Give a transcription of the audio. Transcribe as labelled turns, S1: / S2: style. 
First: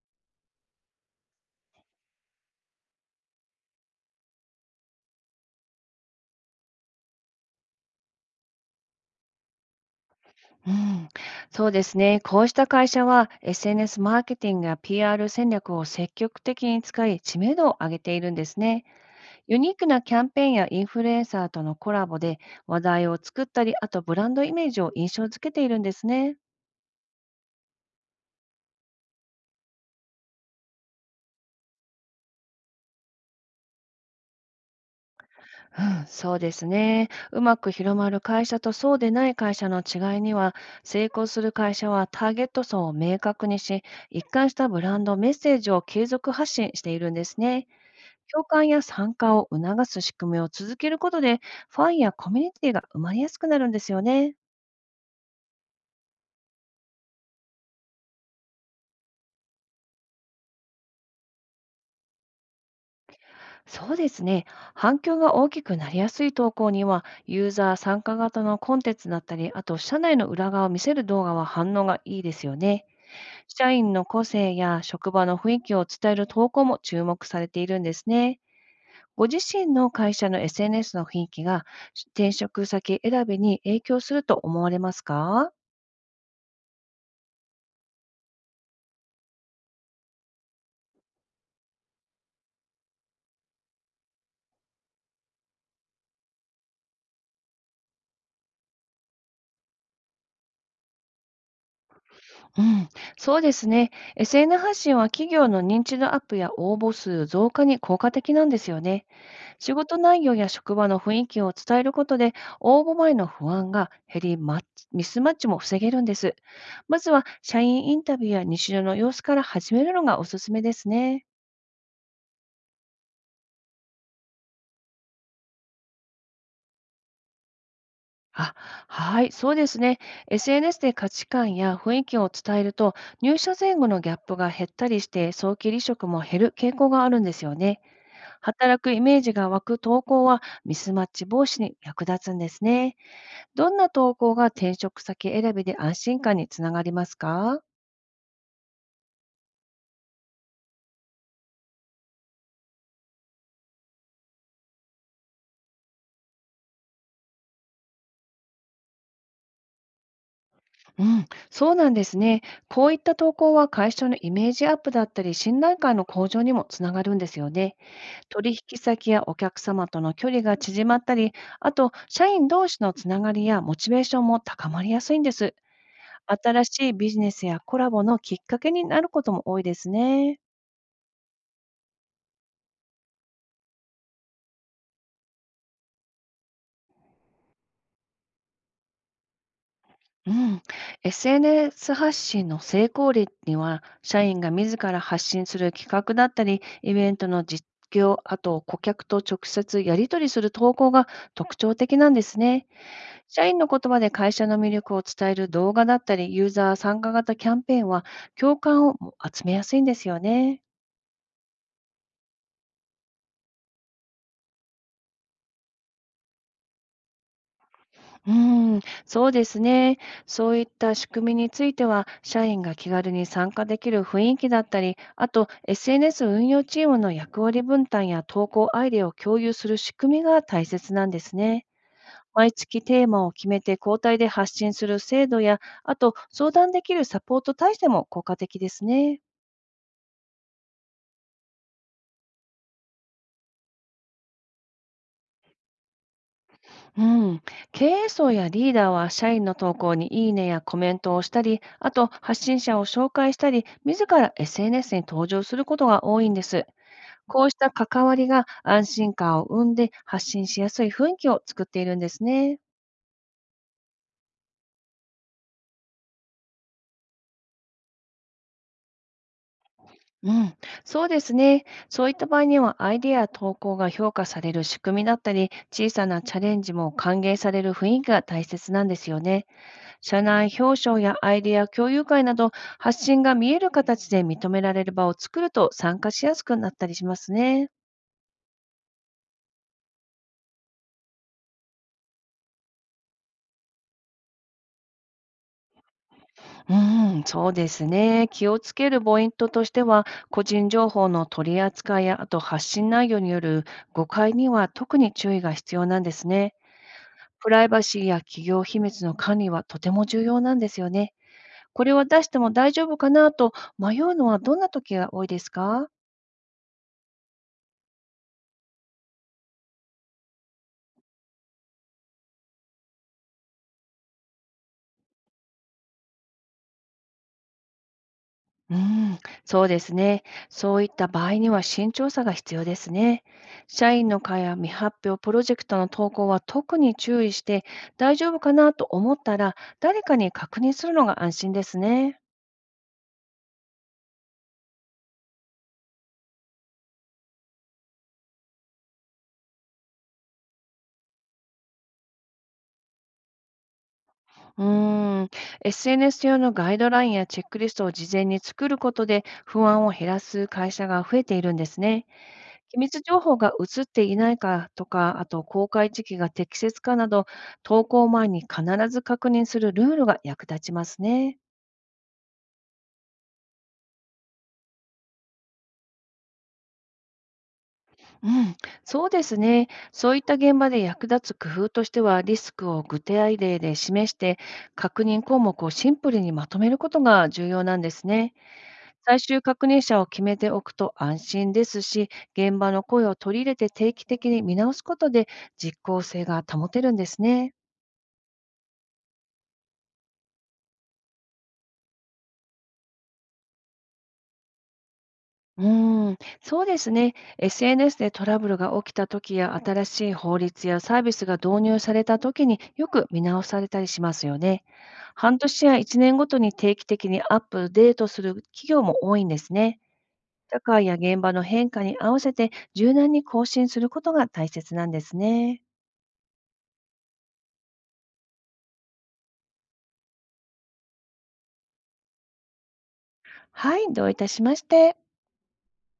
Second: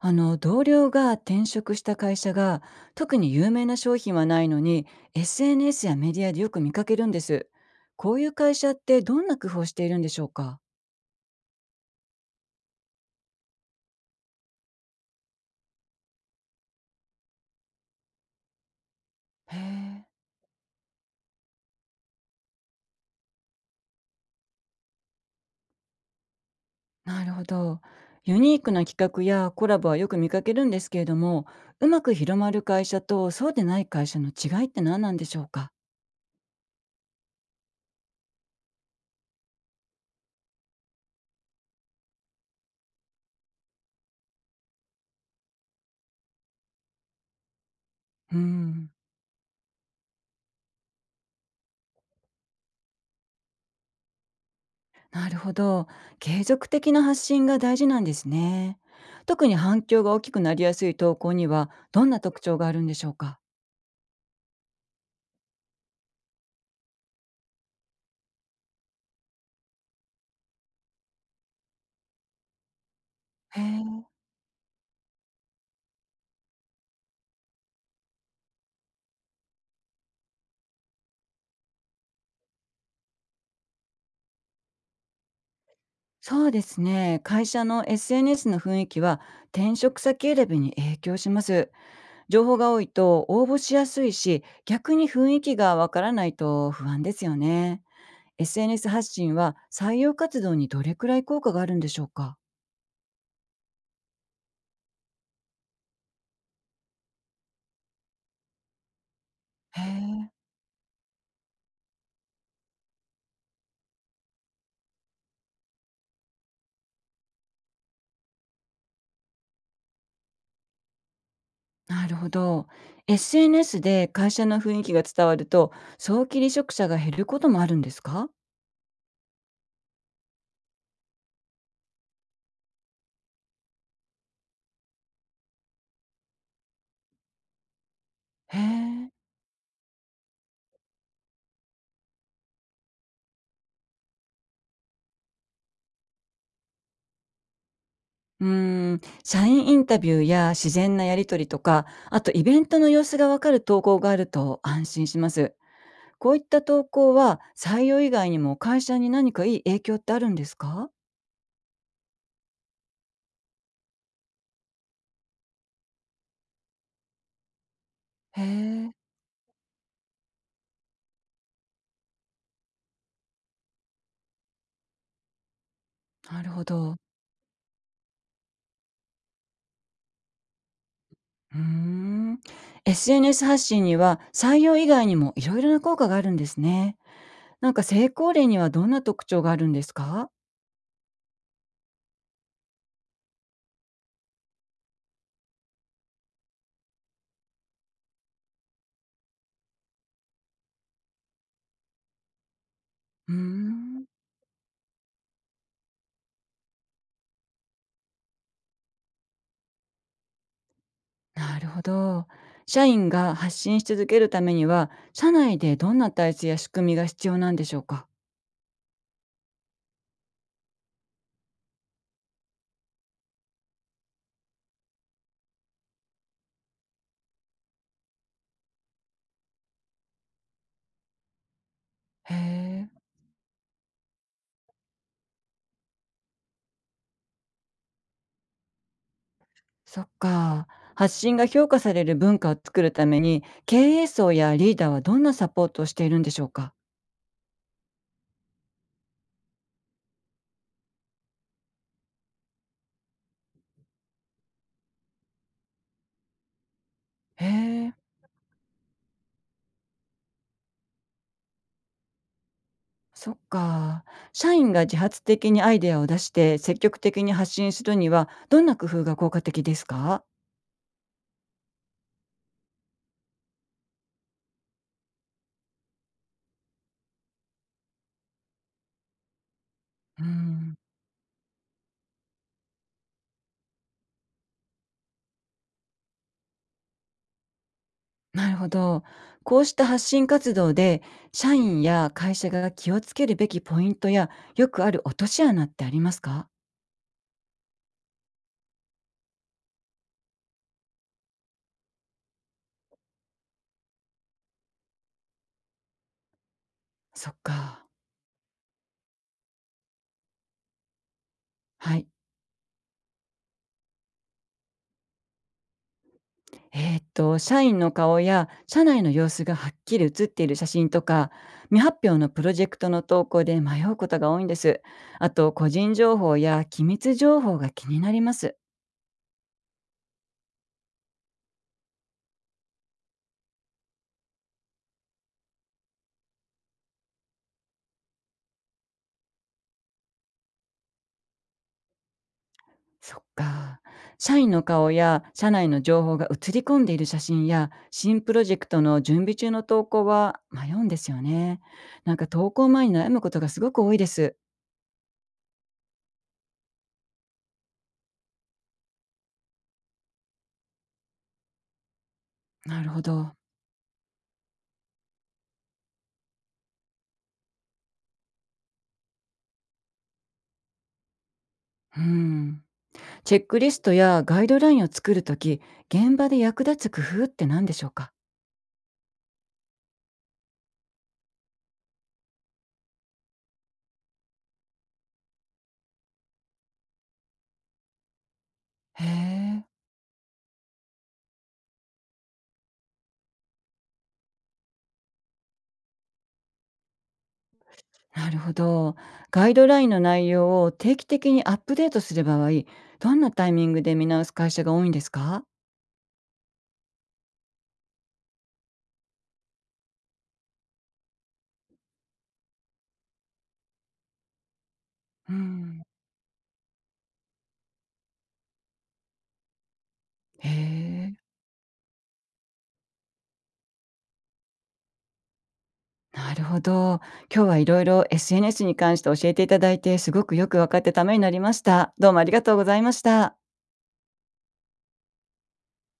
S1: あの同僚が転職した会社が特に有名な商品はないのに、 SNS やメディアでよく見かけるんです。こういう会社ってどんな工夫をしているんでしょうか？
S2: うん、そうですね。こうした会社は SNS マーケティングや PR 戦略を積極的に使い知名度を上げているんですね。
S1: へ
S2: ユニークな
S1: え。
S2: キャンペーンやインフルエンサーとのコラボで話題を作ったり、あとブランドイメージを印象づけているんですね。
S1: なるほど。ユニークな企画やコラボはよく見かけるんですけれども、うまく広まる会社とそうでない会社の違いって何なんでしょうか？
S2: うん、そうですね。うまく広まる会社とそうでない会社の違いには、成功する会社はターゲット層を明確にし、一貫したブランドメッセージを継続発信しているんですね。
S1: う
S2: 共感や
S1: ん。
S2: 参加を促す仕組みを続けることで、ファンやコミュニティが生まれやすくなるんですよね。
S1: なるほど。継続的な発信が大事なんですね。特に反響が大きくなりやすい投稿にはどんな特徴があるんでしょうか？
S2: そうですね。反響が大きくなりやすい投稿には、ユーザー参加型のコンテンツだったり、あと社内の裏側を見せる動画は反応がいいですよね。
S1: へ
S2: 社員
S1: え、
S2: の個性や職場の雰囲気を伝える投稿も注目されているんですね。ご自身の会社の SNS の雰囲気が転職先選びに影響すると思われますか？
S1: そうですね。会社の SNS の雰囲気は転職先選びに影響します。情報が多いと応募しやすいし、逆に雰囲気がわからないと不安ですよね。SNS 発信は採用活動にどれくらい効果があるんでしょうか？
S2: うん、そうですね。SN 発信は企業の認知度アップや応募数増加に効果的なんですよね。仕
S1: へ
S2: 事内
S1: え、
S2: 容や職場の雰囲気を伝えることで、応募前の不安が減り、マッチミスマッチも防げるんです。まずは、社員インタビューや日常の様子から始めるのがおすすめですね。
S1: なるほど。SNS で会社の雰囲気が伝わると、早期離職者が減ることもあるんですか？
S2: あ、はい、そうですね。SNS で価値観や雰囲気を伝えると、入社前後のギャップが減ったりして、早期離職も減る傾向があるんですよね。
S1: へ
S2: 働くイ
S1: え。
S2: メージが湧く投稿はミスマッチ防止に役立つんですね。どんな投稿が転職先選びで安心感につながりますか？
S1: うーん、社員インタビューや自然なやり取りとか、あとイベントの様子がわかる投稿があると安心します。こういった投稿は採用以外にも会社に何かいい影響ってあるんですか？
S2: うん、そうなんですね。こういった投稿は会社のイメージアップだったり、信頼感の向上にもつながるんですよね。
S1: へ
S2: 取引
S1: え、
S2: 先やお客様との距離が縮まったり、あと、社員同士のつながりやモチベーションも高まりやすいんです。
S1: なるほ
S2: 新しい
S1: ど。
S2: ビジネスやコラボのきっかけになることも多いですね。
S1: うーん。SNS 発信には採用以外にもいろいろな効果があるんですね。なんか成功例にはどんな特徴があるんですか？
S2: うん、SNS 発信の成功率には、社員が自ら発信する企画だったり、イベントの実況、あと顧客と直接やり取りする投稿が特徴的なんですね。
S1: うー
S2: 社員の言葉
S1: ん。
S2: で会社の魅力を伝える動画だったり、ユーザー参加型キャンペーンは共感を集めやすいんですよね。
S1: なるほど。社員が発信し続けるためには、社内でどんな体制や仕組みが必要なんでしょうか？
S2: うーん、そうですね。そういった仕組みについては、社員が気軽に参加できる雰囲気だったり、あと SNS 運用チームの役割分担や投稿アイデアを共有する仕組みが大切なんですね。
S1: へ
S2: 毎月
S1: え、
S2: テーマを決めて交代で発信する制度や、あと相談できるサポート体制も効果的ですね。
S1: そっか。発信が評価される文化を作るために、経営層やリーダーはどんなサポートをしているんでしょうか？
S2: うん、経営層やリーダーは社員の投稿にいいねやコメントをしたり、あと発信者を紹介したり、自ら SNS に登場することが多いんです。こ
S1: へ
S2: うした
S1: え、
S2: 関わりが安心感を生んで発信しやすい雰囲気を作っているんですね。
S1: そっか。社員が自発的にアイデアを出して積極的に発信するには、どんな工夫が効果的ですか？
S2: うん、そうですね。そういった場合にはアイデアや投稿が評価される仕組みだったり、小さなチャレンジも歓迎される雰囲気が大切なんですよね。社
S1: う
S2: 内
S1: ん。
S2: 表彰やアイデア共有会など発信が見える形で認められる場を作ると参加しやすくなったりしますね。
S1: なるほど。こうした発信活動で、社員や会社が気をつけるべきポイントや、よくある落とし穴ってありますか？
S2: うん、そうですね。気をつけるポイントとしては、個人情報の取り扱いや、あと発信内容による誤解には特に注意が必要なんですね。
S1: そっ
S2: プライバ
S1: か。
S2: シーや企業秘密の管理はとても重要なんですよね。これ
S1: は
S2: は
S1: い。
S2: 出しても大丈夫かなと迷うのはどんな時が多いですか？
S1: 社員の顔や社内の様子がはっきり写っている写真とか、未発表のプロジェクトの投稿で迷うことが多いんです。あと、個人情報や機密情報が気になります。
S2: うん、そうですね。そういった場合には慎重さが必要ですね。社員の会や未発表プロジェクトの投稿は特に注意して、大丈夫かなと思ったら、誰かに確認するのが安心ですね。
S1: そっか。社員の顔や社内の情報が写り込んでいる写真や新プロジェクトの準備中の投稿は迷うんですよね。なんか投稿前に悩むことがすごく多いです。
S2: うーん、SNS 用のガイドラインやチェックリストを事前に作ることで、不安を減らす会社が増えているんですね。機
S1: なる
S2: 密
S1: ほ
S2: 情報
S1: ど。
S2: が移っていないかとか、あと公開時期が適切かなど、投稿前に必ず確認するルールが役立ちますね。
S1: うん。チェックリストやガイドラインを作るとき、現場で役立つ工夫って何でしょうか？
S2: うん、そうですね。そういった現場で役立つ工夫としては、リスクを具体例で示して、確認項目をシンプルにまとめることが重要なんですね。
S1: へ
S2: 最終
S1: え。
S2: 確認者を決めておくと安心ですし、現場の声を取り入れて定期的に見直すことで実効性が保てるんですね。
S1: なるほど。ガイドラインの内容を定期的にアップデートする場合、どんなタイミングで見直す会社が多いんですか？
S2: うーん、そうですね。SNS でトラブルが起きた時や、新しい法律やサービスが導入された時によく見直されたりしますよね。
S1: う
S2: 半年や
S1: ん。
S2: 1年ごとに定期的にアップデートする企業も多いんですね。
S1: へ
S2: 社会や
S1: え。
S2: 現場の変化に合わせて柔軟に更新することが大切なんですね。
S1: なるほど。今日はいろいろ SNS に関して教えていただいて、すごくよく分かってためになりました。どうもありがとうございました。
S2: はい、どういたしまして。